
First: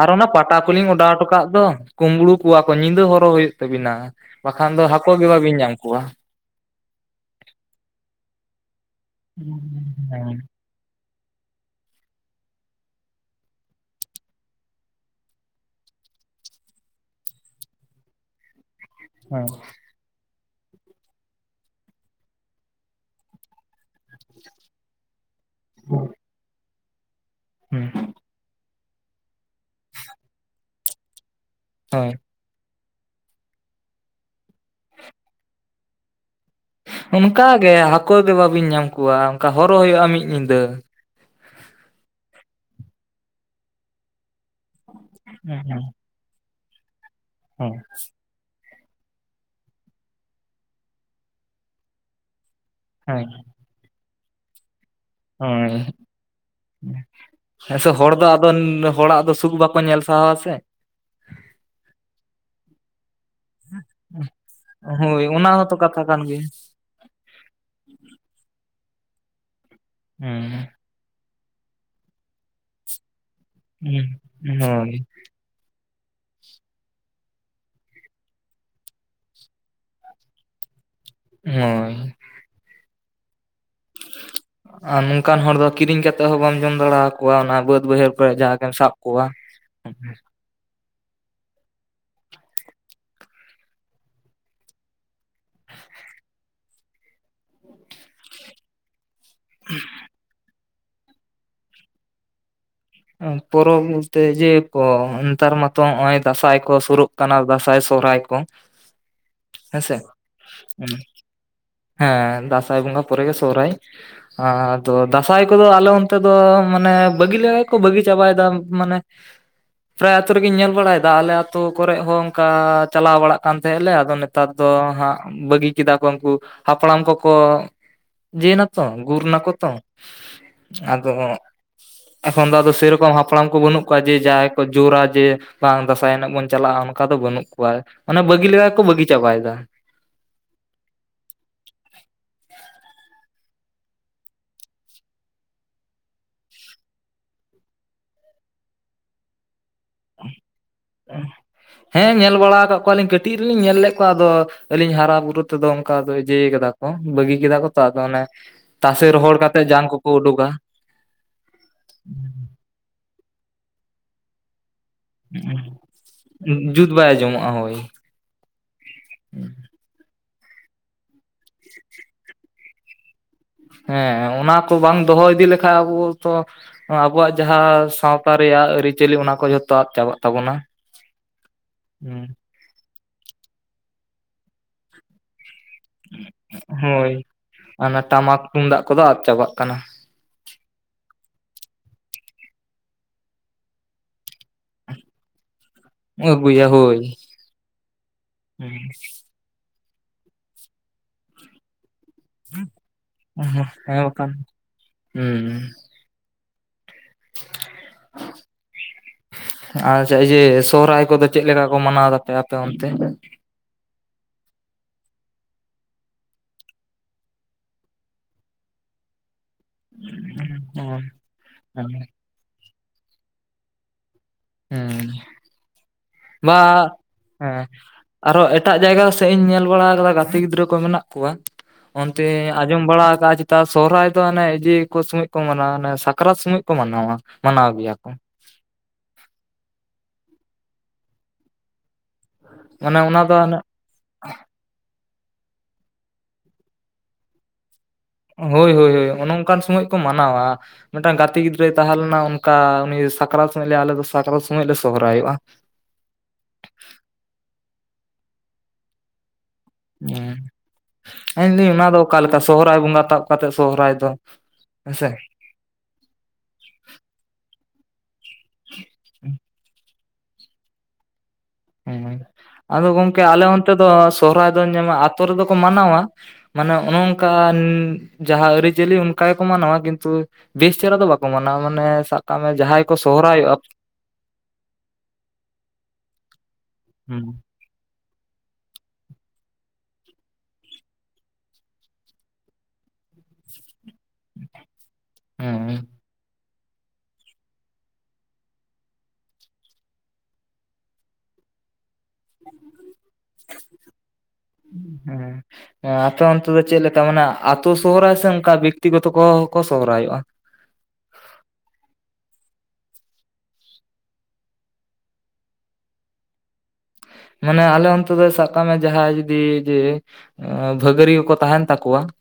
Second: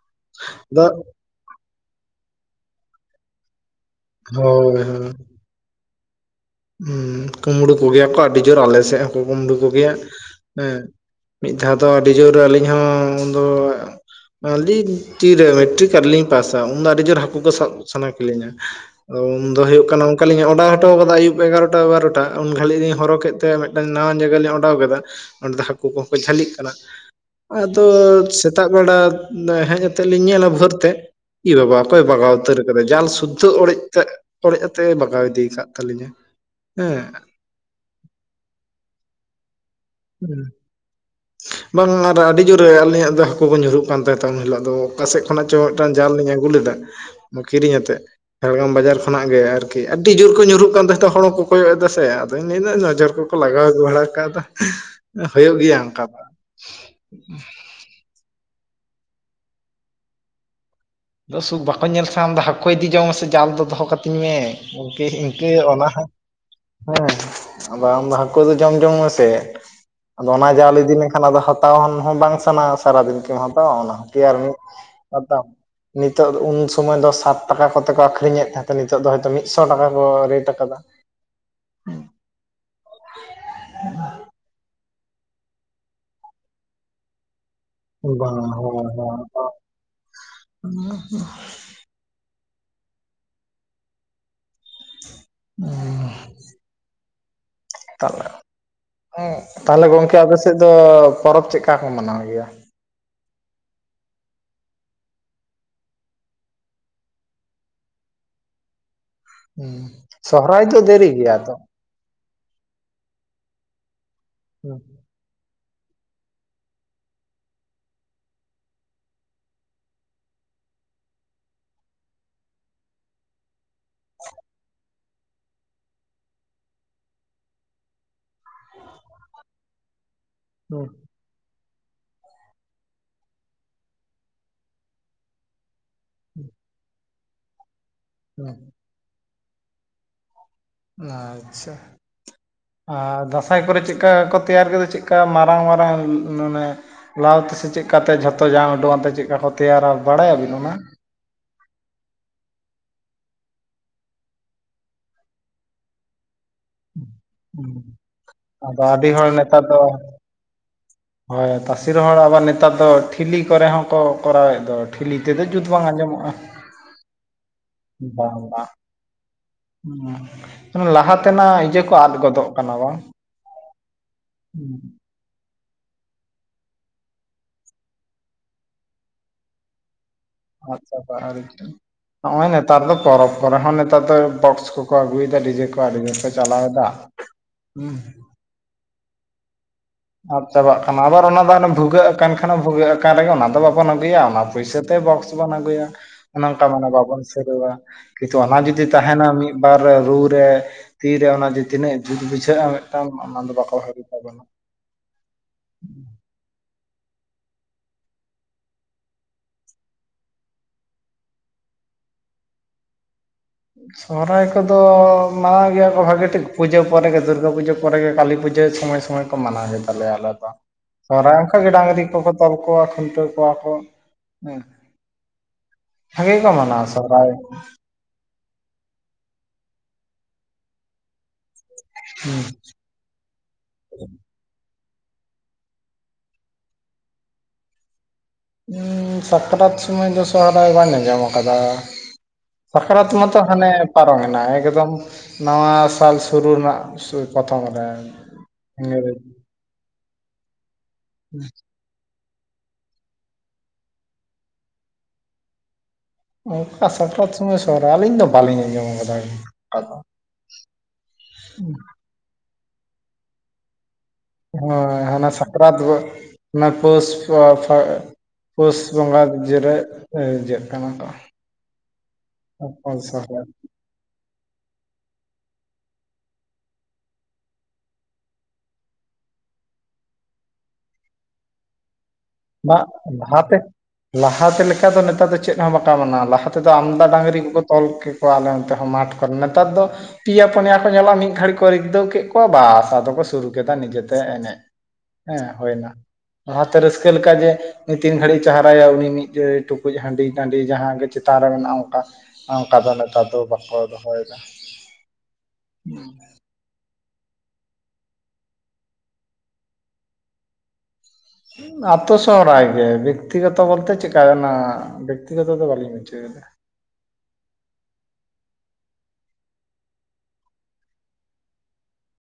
ᱟᱨ ᱚᱱᱟ ᱯᱟᱴᱟ ᱠᱚᱞᱤᱧ ᱫᱟᱜ ᱚᱰᱟᱣ ᱦᱚᱴᱚ ᱠᱟᱜ ᱫᱚ ᱠᱩᱢᱵᱽᱲᱩ ᱠᱚᱣᱟ ᱠᱚ ᱧᱤᱫᱟᱹ ᱦᱚᱨᱚᱜ ᱦᱩᱭᱩᱜ ᱛᱟᱹᱵᱤᱱᱟ ᱵᱟᱠᱷᱟᱱ ᱦᱳᱭ ᱫᱚ ᱦᱟᱹᱠᱩ ᱦᱳᱭ ᱜᱮ ᱵᱟᱹᱵᱤᱱ ᱧᱟᱢ ᱠᱚᱣᱟ ᱦᱩᱸ ᱠᱩᱢᱵᱽᱲᱩ ᱠᱚᱜᱮᱭᱟ ᱠᱚ ᱟᱹᱰᱤ ᱡᱳᱨ ᱟᱞᱮ ᱥᱮᱫ ᱦᱚᱸᱠᱚ ᱠᱩᱢᱲᱩ ᱠᱚᱜᱮᱭᱟ ᱦᱮᱸ ᱢᱤᱫ ᱫᱷᱟᱣ ᱫᱚ ᱟᱹᱰᱤ ᱡᱳᱨ ᱟᱹᱞᱤᱧ ᱦᱚᱸ ᱩᱱ ᱟᱹᱞᱤ ᱛᱤᱨᱮ ᱢᱮᱴᱨᱤᱠ ᱟᱨᱞᱤᱧ ᱯᱟᱥᱟ ᱩᱱ ᱫᱚ ᱟᱹᱰᱤ ᱡᱳᱨ ᱦᱟᱹᱠᱩ ᱠᱚ ᱥᱟᱵ ᱥᱟᱱᱟ ᱠᱤᱞᱤᱧᱟ ᱟᱫᱚ ᱦᱮᱸ ᱩᱱᱫᱚ ᱫᱚ ᱦᱩᱭᱩᱜ ᱠᱟᱱᱟ ᱚᱱᱠᱟᱞᱤᱧ ᱚᱰᱟᱣ ᱦᱚᱴᱚ ᱟᱠᱟᱫᱟ ᱟᱭᱩᱵ [inaudible] [inaudible] ᱮᱜᱟᱨᱚᱴᱟ ᱵᱟᱨᱚᱴᱟ ᱩᱱ ᱜᱷᱟᱹᱲᱤᱡ ᱞᱤᱧ ᱦᱚᱨᱚᱜ ᱠᱮᱫ ᱛᱮ ᱢᱤᱫᱴᱟᱝ ᱱᱟᱣᱟᱱ ᱡᱟᱭᱜᱟ ᱞᱤᱧ ᱚᱰᱟᱣ ᱠᱮᱫᱟ ᱚᱸᱰᱮ ᱫᱚ ᱦᱟᱹᱠᱩ ᱠᱚᱦᱚᱸ ᱠᱚ ᱡᱷᱟᱹᱞᱤᱜ ᱠᱟᱱᱟ ᱟᱫᱚ ᱦᱮᱸ ᱥᱮᱛᱟ ᱥᱮᱛᱟᱜ ᱵᱮᱲᱟ ᱦᱮᱡ ᱟᱛᱮᱫ ᱞᱤᱧ ᱧᱮᱞᱟ ᱵᱷᱳᱨ ᱛᱮ ᱤ ᱵᱟᱵᱟ ᱚᱠᱚᱭ ᱦᱳᱭ ᱵᱟᱜᱟᱣ ᱩᱛᱟᱹᱨ ᱡᱟᱞ ᱥᱩᱫᱽᱫᱷᱚ ᱚᱲᱮᱡ ᱛᱮ ᱚᱲᱮᱡ ᱠᱟᱛᱮ ᱵᱟᱜᱟᱣ ᱤᱫᱤ ᱟᱠᱟᱫ ᱛᱟᱹᱟᱞᱤᱧᱟ ᱦᱮᱸ ᱚᱱᱠᱟ ᱜᱮ ᱦᱟᱹᱠᱩ ᱫᱚ ᱵᱟᱟᱹᱵᱤᱱ ᱧᱟᱢ ᱠᱚᱣᱟ ᱚᱱᱠᱟ ᱦᱚᱨᱚᱜ ᱦᱩᱭᱩᱜᱼᱟ ᱢᱤᱫ ᱧᱤᱫᱟᱹ ᱵᱟᱝ ᱟᱨ ᱟᱹᱰᱤ ᱡᱳᱨᱮ ᱟᱞᱤᱧᱟᱜ ᱫᱚ ᱦᱟᱹᱠᱩ ᱵᱚᱱ ᱧᱩᱨᱩᱜ ᱠᱟᱱᱟ ᱦᱩᱭᱩᱜ ᱠᱟᱱ ᱛᱟᱦᱮᱸ ᱩᱱ ᱦᱤᱞᱳᱜ ᱟ ᱚᱠᱟ ᱥᱮᱫ ᱠᱷᱚᱱᱟᱜ ᱪᱚᱝ ᱢᱤᱫᱴᱟᱱ ᱡᱟᱞ ᱞᱤᱧ ᱟᱹᱜᱩ ᱞᱮᱫᱟ ᱦᱳᱭ ᱠᱤᱨᱤᱧ ᱟᱛᱮᱜ ᱡᱷᱟᱲᱜᱨᱟᱢ ᱵᱟᱡᱟᱨ ᱠᱷᱚᱱᱟᱜ ᱜᱮ ᱟᱨᱠᱤ ᱟᱹᱰᱤ ᱡᱳᱨ ᱠᱚ ᱧᱩᱨᱩᱜ ᱠᱟᱱ ᱛᱟᱦᱮᱸᱫᱚᱜ ᱦᱚᱲ ᱦᱚᱸᱠᱚ ᱠᱚᱭᱚᱜ ᱮᱫᱟ ᱥᱮ ᱟᱫᱚᱧ ᱞᱟᱹᱭᱮᱫᱫᱟ ᱚᱡᱚᱨ ᱦᱳᱭ ᱠᱚᱠᱚ ᱞᱟᱜᱟᱣ ᱟᱹᱜᱩ ᱵᱟᱲᱟ ᱟᱠᱟᱫᱟᱫᱟ ᱦᱩᱭᱩᱜ ᱦᱳᱭ ᱜᱮᱭᱟ ᱚᱱᱠᱟ ᱫᱚ ᱦᱮᱸᱥᱮ ᱦᱚᱲ ᱫᱚ ᱟᱫᱚ ᱦᱚᱲᱟᱜ ᱫᱚ ᱥᱩᱠ ᱵᱟᱠᱚ ᱧᱮᱞ ᱥᱟᱦᱟᱣᱟ ᱥᱮᱮ ᱫᱚ ᱥᱩᱠ ᱵᱟᱠᱚ ᱧᱮᱞ ᱥᱮ ᱟᱢᱫᱟ ᱦᱟᱹᱠᱩ ᱠᱚ ᱤᱫᱤ ᱡᱚᱝ ᱢᱮᱥᱮ ᱡᱟᱞ ᱫᱚ ᱫᱚᱦᱚ ᱠᱟᱹᱛᱤᱧ ᱢᱮ ᱜᱚᱝᱠᱮ ᱦᱳᱭ ᱤᱱᱠᱟᱹ ᱦᱚᱸᱛᱚ ᱚᱱᱟ ᱠᱟᱛᱷᱟ ᱦᱮᱸ ᱠᱟᱱ ᱜᱮᱭᱟ ᱟᱫᱚ ᱟᱢᱫᱚ ᱦᱟᱹᱠᱩ ᱫᱚ ᱡᱚᱢ ᱡᱚᱝ ᱢᱮᱥᱮ ᱟᱫᱚ ᱦᱩᱸ ᱚᱱᱟ ᱡᱟᱞ ᱤᱫᱤ ᱞᱮᱠᱷᱟᱱ ᱟ ᱦᱟᱛᱟᱣ ᱦᱚᱸ ᱵᱟᱝ ᱥᱟᱱᱟᱼᱟ ᱥᱟᱨᱟᱫᱤᱱ ᱠᱮᱢ ᱦᱟᱛᱟᱣᱟ ᱚᱱᱟ ᱦᱚᱸ ᱛᱮᱭ ᱟᱨ ᱢᱤᱫ ᱦᱳᱭ ᱦᱟᱛᱟᱣ ᱱᱤᱛᱚᱜ ᱩᱱ ᱥᱢᱚᱭ ᱫᱚ ᱥᱟᱛ ᱴᱟᱠᱟ ᱠᱚᱛᱮ ᱠᱚ ᱟᱠᱷᱨᱤᱧᱮᱫ ᱛᱟᱦᱮᱸ ᱱᱤᱛᱚᱜ ᱫᱚ ᱢᱤᱫᱥᱚ ᱴᱟᱠᱟ ᱠᱚ ᱨᱮᱴ ᱟᱠᱟᱫᱟ ᱦᱳᱭ ᱟᱨ ᱱᱚᱝᱠᱟᱱ ᱦᱚᱲ ᱫᱚ ᱠᱤᱨᱤᱧ ᱠᱟᱛᱮ ᱦᱚᱸ ᱵᱟᱢ ᱡᱚᱢ ᱫᱟᱲᱣᱟᱠᱚᱣᱟ ᱚᱱᱟ ᱵᱟᱹᱫᱽ ᱵᱟᱹᱭᱦᱟᱹᱲ ᱠᱚᱨᱮ ᱵᱟᱝ ᱡᱟᱦᱟᱸ ᱜᱮᱮᱢ ᱥᱟᱵ ᱠᱚᱣᱟ ᱦ ᱦᱸ [unintelligible] ᱦ ᱛᱟᱦᱞᱮ [unintelligible] ᱦ ᱛᱟᱦᱞᱮ ᱜᱚᱝᱠᱮ ᱟᱯᱮ ᱥᱮᱫ ᱫᱚ ᱯᱚᱨᱚᱵᱽ ᱪᱮᱫᱠᱟ ᱠᱚ ᱢᱟᱱᱟᱣ ᱜᱮᱭᱟ ᱯᱚᱨᱚᱵᱽ ᱵᱚᱞᱛᱮ ᱡᱮ ᱠᱚ ᱱᱮᱛᱟᱨ ᱢᱟᱛᱚ ᱱᱚᱜᱼᱚᱭ ᱫᱟᱸᱥᱟᱭ ᱠᱚ ᱥᱩᱨᱩᱜ ᱠᱟᱱᱟ ᱫᱥᱟᱭ ᱥᱚᱵᱦᱟᱭ ᱠᱚ ᱦᱸ ᱦᱮᱸᱥᱮ ᱥᱚᱨᱚᱦᱨᱟᱭ ᱫᱚ ᱫᱮᱨᱤ ᱜᱮᱭᱟ ᱛᱚ ᱦᱮᱸ ᱫᱟᱸᱥᱟᱭ ᱵᱚᱸᱜᱟ ᱯᱚᱨᱮ ᱜᱮ ᱥᱚᱨᱚᱦᱨᱟᱭ ᱦᱩᱸ ᱟᱫᱚ ᱫᱟᱸᱥᱟᱭ ᱠᱚᱫᱚ ᱟᱞᱮ ᱚᱱᱛᱮ ᱫᱚ ᱢᱟᱱᱮ ᱵᱟᱹᱜᱤ ᱠᱚ ᱵᱟᱹᱜᱤ ᱪᱟᱵᱟᱭᱮᱫᱟ ᱢᱟᱱᱮ ᱯᱨᱟᱭ ᱟᱛᱳ ᱨᱮᱜᱮᱧ ᱧᱮᱞ ᱵᱟᱲᱟᱭᱮᱫᱟ ᱟᱞᱮ ᱟᱹᱛᱩ ᱠᱚᱨᱮ ᱦᱚᱸ ᱚᱱᱠᱟ ᱪᱟᱞᱟᱣ ᱵᱟᱲᱟᱜ ᱠᱟᱱ ᱛᱟᱦᱮᱸᱞᱮ ᱟᱫᱚ ᱱᱮᱛᱟᱨ ᱫᱚ ᱦᱟᱸᱜ ᱵᱟᱹᱜᱤ ᱠᱮᱫᱟ ᱠᱚ ᱩᱱᱠᱩ ᱦᱟᱯᱲᱟᱢ ᱠᱚᱠᱚ ᱡᱮ ᱱᱟᱛᱚ ᱜᱩᱨ ᱱᱟᱠᱚ ᱛᱚ ᱦᱩᱸ ᱟᱫᱚ ᱮᱠᱷᱚᱱ ᱫᱚᱫᱚ ᱥᱮᱨᱚᱠᱚᱢ ᱦᱟᱯᱲᱟᱢ ᱠᱚ ᱵᱟᱹᱱᱩᱜ ᱠᱚᱣᱟ ᱡᱮ ᱡᱟᱦᱟᱸᱭ ᱠᱚ ᱡᱳᱨᱟ ᱡᱮ ᱵᱟᱝ ᱫᱟᱸᱟᱭ ᱮᱱᱮᱡ ᱵᱚᱱ ᱪᱟᱞᱟᱜ-ᱟ ᱚᱱᱠᱟ ᱫᱚ ᱵᱟᱹᱱᱩᱜ ᱠᱚᱣᱟ ᱚᱱᱮ ᱵᱟᱹᱜᱤ ᱞᱮᱠᱟ ᱞᱮᱠᱟ ᱠᱚ ᱵᱟᱹᱜᱤ ᱪᱟᱵᱟᱭᱮᱫᱟ ᱟᱪᱪᱷᱟ ᱟᱨ ᱫᱟᱸᱥᱟᱭ ᱠᱚᱨᱮ ᱪᱮᱫᱠᱟ ᱠᱚ ᱛᱮᱭᱟᱨ ᱠᱮᱫᱟ ᱪᱮᱫᱠᱟ ᱢᱟᱨᱟᱝ ᱢᱟᱨᱟᱝ ᱟᱱᱮ ᱞᱟᱣ ᱛᱮᱥᱮ ᱪᱮᱫᱠᱟᱛᱮ ᱡᱷᱚᱛᱚ ᱡᱟᱝ ᱩᱰᱩᱠᱟᱱᱛᱮ ᱪᱮᱫᱠᱟ ᱠᱚ ᱛᱮᱭᱟᱨᱟ ᱵᱟᱲᱟᱭᱟᱵᱤᱱ ᱚᱱᱟ ᱦᱮᱸ ᱧᱮᱞ ᱵᱟᱲᱟ ᱟᱠᱟᱫ ᱠᱚᱣᱟᱞᱤᱧ ᱠᱟᱹᱴᱤᱡ ᱨᱮᱞᱤᱧ ᱧᱮᱞ ᱞᱮᱫ ᱠᱚᱣᱟ ᱟᱫᱚ ᱟᱹᱞᱤᱧ ᱦᱟᱨᱟ ᱵᱩᱨᱩ ᱛᱮᱫᱚ ᱚᱱᱠᱟ ᱫᱚ ᱡᱟᱹᱭ ᱠᱟᱫᱟ ᱠᱚ ᱵᱟᱹᱜᱤ ᱠᱮᱫᱟ ᱠᱚ ᱛᱚ ᱟᱫᱚ ᱚᱱᱮ ᱟᱫᱚ ᱛᱟᱥᱮ ᱟᱹᱰᱤ ᱦᱚᱲ ᱨᱚᱦᱚᱲ ᱱᱮᱛᱟᱨ ᱠᱟᱛᱮᱜ ᱫᱚ ᱡᱟᱝ ᱠᱚᱠᱚ ᱩᱰᱩᱠᱟ ᱦᱳᱭ ᱛᱟᱥᱮ ᱨᱚᱦᱚᱲ ᱟᱵᱟᱨ ᱱᱮᱛᱟᱨ ᱫᱚ ᱴᱷᱤᱞᱤ ᱠᱚᱨᱮ ᱦᱚᱸᱠᱚ ᱠᱚᱨᱟᱣᱮᱫ ᱫᱚ ᱴᱷᱤᱞᱤ ᱛᱮᱫᱚ ᱡᱩᱛ ᱵᱟᱝ ᱟᱸᱡᱚᱢᱚᱜ-ᱟ ᱡᱩᱛ ᱵᱟᱭ ᱟᱸᱚᱢᱚᱜ-ᱟ ᱦᱳᱭ ᱵᱟᱝ ᱵᱟᱝ ᱦᱮᱸ ᱞᱟᱦᱟ ᱛᱮᱱᱟᱜ ᱤᱭᱟᱹ ᱠᱚ ᱟᱫ ᱜᱚᱫᱚᱜ ᱠᱟᱱᱟ ᱵᱟᱝ ᱦᱮᱸ ᱚᱱᱟ ᱠᱚ ᱵᱟᱝ ᱫᱚᱦᱚ ᱤᱫᱤ ᱞᱮᱠᱷᱟᱡ ᱟᱵᱚ ᱛᱚ ᱟᱵᱚᱣᱟᱜ ᱡᱟᱦᱟᱸ ᱥᱟᱶᱛᱟ ᱨᱮᱭᱟᱜ ᱟᱹᱨᱤᱪᱟᱹᱞᱤ ᱚᱱᱟ ᱠᱚ ᱡᱷᱚᱛᱚ ᱟᱫ ᱪᱟᱵᱟᱜ ᱠᱟᱱᱟ ᱟᱪᱪᱷᱟ [unintelligible] ᱱᱚᱜ-ᱚᱭ ᱱᱮᱛᱟᱨ ᱫᱚ ᱯᱚᱨᱚᱵᱽ ᱠᱚᱨᱮ ᱦᱚᱸ ᱱᱮᱛᱟᱨ ᱫᱚ ᱵᱚᱠᱥ ᱠᱚᱠᱚ ᱟᱹᱜᱩᱭᱮᱫᱟ ᱰᱤᱡᱮ ᱠᱚ ᱟᱹᱰᱤ ᱡᱮ ᱠᱚ ᱪᱟᱞᱟᱣᱮᱫᱟ ᱦᱳᱭ ᱦᱩᱸ ᱚᱱᱟ ᱴᱟᱢᱟᱠ ᱛᱩᱢᱫᱟᱜ ᱠᱚᱫᱚ ᱟᱫ ᱪᱟᱵᱟᱜ ᱠᱟᱱᱟ ᱟᱫ ᱪᱟᱵᱟᱜ ᱠᱟᱱᱟ ᱟᱵᱟᱨ ᱚᱱᱟ ᱫᱚ ᱵᱷᱩᱜᱟᱹᱜ ᱟᱠᱟᱱ ᱠᱷᱟᱱ ᱵᱷᱩᱜᱟᱹᱜ ᱟᱠᱟᱱ ᱨᱮᱜᱮ ᱚᱱᱟ ᱫᱚ ᱵᱟᱵᱚᱱ ᱟᱹᱜᱩᱭᱟ ᱚᱱᱟ ᱯᱩᱭᱥᱟᱹᱛᱮ ᱵᱚᱠᱥ [unintelligible] ᱟᱹᱜᱩᱭᱟ ᱚᱱᱟᱴᱟ ᱟᱹᱜᱩᱭᱟ ᱢᱟᱱᱮ ᱦᱳᱭ ᱵᱟᱵᱚᱱ ᱥᱤᱨᱟᱹᱣᱟ ᱠᱤᱱᱛᱩ ᱚᱱᱟ ᱦᱩᱸ ᱡᱩᱫᱤ ᱛᱟᱦᱮᱱᱟ ᱢᱤᱫ ᱵᱟᱨ ᱨᱮ ᱨᱩ ᱨᱮ ᱛᱤᱨᱮ ᱚᱱᱟ ᱡᱮ ᱛᱤᱱᱟᱹᱜ ᱡᱩᱛ ᱵᱩᱡᱷᱟᱹᱜ-ᱟ ᱢᱤᱫᱴᱟᱝ ᱚᱱᱟ ᱫᱚ ᱵᱟᱠᱚ ᱦᱟᱹᱨᱩᱭ ᱦᱮᱸ ᱵᱟᱠᱷᱟᱱ ᱛᱟᱵᱚᱱᱟ ᱦᱩᱸ ᱟᱪᱪᱷᱟ ᱤᱭᱟᱹ ᱥᱚᱦᱨᱟᱭ ᱠᱚᱫᱚ ᱪᱮᱫᱞᱮᱠᱟ ᱠᱚ ᱢᱟᱱᱟᱣ ᱫᱟᱯᱮ ᱟᱯᱮ ᱚᱱᱛᱮ ᱥᱚᱦᱨᱟᱭ ᱠᱚᱫᱚ ᱢᱟᱱᱟ ᱜᱮᱭᱟ ᱠᱚ ᱵᱷᱟᱹᱜᱤ ᱴᱷᱤᱠ ᱯᱩᱡᱟᱹ ᱯᱚᱨᱮ ᱜᱮ ᱫᱩᱨᱜᱟᱹ ᱯᱩᱡᱟᱹ ᱯᱚᱨᱮ ᱜᱮ ᱠᱟᱹᱞᱤ ᱯᱩᱡᱟᱹ ᱥᱚᱢᱚᱭ ᱥᱚᱢᱚᱭ ᱠᱚᱭ ᱠᱚ ᱢᱟᱱᱟᱣ ᱦᱩᱭᱩᱜ ᱛᱟᱞᱮᱭᱟ ᱟᱞᱮ ᱫᱚ ᱥᱚᱦᱨᱟᱭ ᱚᱱᱠᱟ ᱜᱮ ᱰᱟᱝᱨᱤ ᱠᱚᱠᱚ ᱛᱚᱞ ᱠᱚᱣᱟ ᱠᱷᱩᱱᱴᱟᱹᱣ ᱠᱚᱣᱟ ᱠᱚ ᱦᱮ ᱦᱮᱸ ᱵᱷᱟᱜᱮ ᱵᱟ ᱢᱟᱱᱟᱣ ᱥᱚᱦᱨᱟᱭ ᱦᱮᱸ ᱟᱨᱚ ᱮᱴᱟᱜ ᱡᱟᱭᱜᱟ ᱥᱮᱫ ᱤᱧ ᱧᱮᱞ ᱵᱟᱲᱟ ᱟᱠᱟᱫᱟ ᱜᱟᱛᱮ ᱜᱤᱫᱽᱨᱟᱹ ᱠᱚ ᱢᱮᱱᱟᱜ ᱠᱚᱣᱟ ᱚᱱᱛᱮ ᱟᱸᱡᱚᱢ ᱵᱟᱲᱟ ᱠᱟᱜ ᱱᱮᱛᱟᱨ ᱥᱚᱨᱦᱟᱭ ᱫᱚ ᱚᱱᱮ ᱤᱡᱤ ᱠᱚ ᱥᱚᱢᱚᱭ ᱠᱚ ᱢᱟᱱᱟᱣᱟ ᱚᱱᱮ ᱥᱟᱠᱨᱟᱛ ᱥᱚᱢᱚᱭ ᱠᱚ ᱢᱟᱱᱟᱣᱟ ᱢᱟᱱᱟᱣ ᱜᱮᱭᱟ ᱠᱚ ᱩᱻ ᱥᱟᱠᱨᱟᱛ ᱥᱚᱢᱚᱭ ᱫᱚ ᱥᱚᱦᱨᱟᱭ ᱵᱟᱹᱧ ᱟᱸᱡᱚᱢ ᱟᱠᱟᱫᱟ ᱢᱟᱱᱮ ᱥᱟᱠᱨᱟᱛ ᱚᱱᱟ ᱫᱚ ᱢᱟᱛᱚ ᱚᱱᱮ ᱦᱟᱱᱮ ᱯᱟᱨᱚᱢᱮᱱᱟ ᱮᱠᱫᱚᱢ ᱱᱟᱣᱟ ᱥᱟᱞ ᱥᱩᱨᱩ ᱨᱮᱱᱟᱜ ᱯᱚᱛᱷᱚᱢ ᱨᱮ ᱦᱳᱭ ᱦᱳᱭ ᱦᱳᱭ ᱤᱝᱨᱮᱡᱤ ᱚᱱᱮ ᱚᱱᱠᱟᱱ ᱥᱚᱢᱳᱭ ᱠᱚ ᱢᱟᱱᱟᱣᱟ ᱢᱤᱫᱴᱟᱝ ᱜᱟᱛᱮ ᱜᱤᱫᱽᱨᱟᱹ ᱛᱟᱦᱮᱸ ᱞᱮᱱᱟ ᱚᱱᱠᱟ ᱩᱱᱤ ᱥᱟᱠᱨᱟᱛ ᱥᱚᱢᱚᱭ ᱞᱮ ᱟᱞᱮ ᱫᱚ ᱥᱟᱠᱨᱟᱛ ᱥᱚᱢᱚᱭ ᱞᱮ ᱥᱚᱦᱨᱟᱭᱚᱜ-ᱟ᱾ ᱚᱱᱠᱟ ᱥᱟᱠᱨᱟᱛ ᱥᱚᱢᱚᱭ ᱥᱚᱨᱦᱟᱭ ᱟᱹᱞᱤᱧ ᱫᱚ ᱵᱟᱝ ᱞᱤᱧ ᱟᱸᱡᱚᱢ ᱟᱠᱟᱫᱟ ᱟᱫᱚ ᱦᱩ ᱤᱧ ᱫᱟᱹᱧ ᱚᱱᱟ ᱫᱚ ᱚᱠᱟᱞᱮᱠᱟ ᱥᱚᱦᱨᱟᱭ ᱵᱚᱸᱜᱟ ᱛᱟᱵ ᱠᱟᱛᱮᱫ ᱥᱚᱦᱚᱨᱟᱭ ᱫᱚ ᱦᱳᱭ ᱦᱮᱸᱥᱮ ᱦᱟᱱᱟ ᱥᱟᱠᱨᱟᱛ ᱠᱚ ᱚᱱᱟ ᱯᱳᱥ [unintelligible] ᱯᱩᱥ ᱵᱚᱸᱝᱜᱟ ᱡᱤᱨᱟ. ᱜ ᱤᱭᱟᱹᱜ ᱠᱟᱱᱟ ᱠᱚ ᱦᱩᱸ ᱟᱫᱚ ᱛᱟᱨᱯᱚᱨ ᱜᱚᱝᱠᱮ ᱟᱞᱮ ᱥᱚᱦᱨᱟᱭ ᱚᱱᱛᱮ ᱫᱚ ᱥᱚᱦᱨᱟᱭ ᱫᱚ ᱧᱮᱞ ᱢᱮ ᱟᱹᱛᱩ ᱫᱚ ᱠᱚ ᱢᱟᱱᱟᱣᱟ ᱢᱟᱱᱮ ᱚᱱᱮ ᱚᱱᱠᱟᱱ ᱡᱟᱦᱟᱸ ᱟᱹᱨᱤᱪᱟᱹᱞᱤ ᱚᱱᱠᱟ ᱜᱮᱠᱚ ᱢᱟᱱᱟᱣᱟ ᱠᱤᱱᱛᱩ ᱵᱮᱥ ᱪᱮᱦᱨᱟ ᱫᱚ ᱵᱟᱠᱚ ᱢᱟᱱᱟᱣ ᱢᱟᱱᱮ ᱥᱟᱵ ᱠᱟᱜ ᱢᱮ ᱡᱟᱦᱟᱸᱭ ᱠᱚ ᱥᱚᱦᱨᱟᱭᱚᱜ-ᱟ ᱞᱟᱦᱟ ᱛᱮ ᱞᱮᱠᱟ ᱫᱚ ᱱᱮᱛᱟᱨ ᱫᱚ ᱪᱮᱫ ᱦᱚᱸ ᱵᱟᱠᱟ ᱢᱟᱱᱟᱣᱟ ᱞᱟᱦᱟ ᱛᱮᱫᱚ ᱟᱢᱫᱟ ᱦᱩᱸ ᱰᱟᱝᱨᱤ ᱠᱚᱠᱚ ᱛᱚᱞ ᱠᱮᱠᱚᱣᱟ ᱟᱞᱮ ᱚᱱᱛᱮ ᱦᱚᱸ ᱢᱟᱴᱷ ᱠᱚᱨᱮ ᱱᱮᱛᱟᱨ ᱫᱚ ᱯᱤᱭᱟ ᱯᱩᱱᱭᱟ ᱠᱚ ᱧᱮᱞᱚᱜ-ᱟ ᱢᱤᱫ ᱜᱷᱟᱹᱲᱤ ᱠᱚ ᱨᱤᱠᱫᱟᱹᱣ ᱠᱮᱫ ᱠᱚᱣᱟ ᱵᱟᱥ ᱟᱫᱚ ᱠᱚ ᱥᱩᱨᱩ ᱠᱮᱫᱟ ᱱᱤᱡᱮ ᱛᱮ ᱮᱱᱮᱡ ᱦᱮᱸ ᱦᱩᱸ ᱦᱩᱭᱱᱟ ᱞᱟᱦᱟᱛᱮ ᱨᱟᱹᱥᱠᱟᱹ ᱞᱮᱠᱟ ᱜᱮ ᱩᱱᱤ ᱛᱤᱱ ᱜᱷᱟᱹᱲᱤᱡ ᱪᱮᱨᱟᱭᱟ ᱩᱱᱤ ᱢᱤᱫ ᱴᱩᱠᱩᱡ ᱦᱟᱺᱰᱤ ᱴᱟᱺᱰᱤ ᱡᱟᱦᱟᱸ ᱜᱮ ᱪᱮᱛᱟᱱ ᱨᱮ ᱢᱮᱱᱟᱜ-ᱟ ᱚᱱᱠᱟ ᱚᱱᱠᱟ ᱫᱚ ᱱᱮᱛᱟᱨ ᱫᱚ ᱵᱟᱠᱚ ᱫᱚᱦᱚᱭ ᱫᱟ᱾ ᱦᱮᱸ ᱟᱯᱮ ᱚᱱᱛᱮ ᱫᱚ ᱪᱮᱫ ᱞᱮᱠᱟ ᱢᱟᱱᱮ ᱟᱛᱳ ᱥᱚᱦᱨᱟᱭ ᱥᱮ ᱚᱱᱠᱟ ᱵᱮᱠᱛᱤ ᱜᱚᱛᱚ ᱠᱚ ᱠᱚ ᱥᱚᱦᱨᱟᱭᱚᱜᱼᱟ ᱟᱛᱳ ᱥᱚᱦᱨᱟᱭ ᱜᱮ ᱵᱮᱠᱛᱤᱜᱚᱛᱚ ᱵᱚᱞᱛᱮ ᱪᱮᱫᱠᱟ ᱚᱱᱟ ᱵᱮᱠᱛᱤᱜᱚᱛᱚ ᱫᱚ ᱵᱟᱝ ᱞᱤᱧ ᱵᱩᱡᱷᱟᱣ ᱫᱟ ᱢᱟᱱᱮ ᱟᱞᱮ ᱚᱱᱛᱮ ᱫᱚ ᱥᱟᱵ ᱠᱟᱜ ᱢᱮ ᱡᱟᱦᱟᱸ ᱡᱩᱫᱤ ᱤᱭᱟ ᱡᱮ ᱵᱷᱟᱹᱜᱟᱨᱤᱭᱟ ᱠᱚ ᱛᱟᱦᱮᱱ ᱛᱟᱠᱚᱣᱟ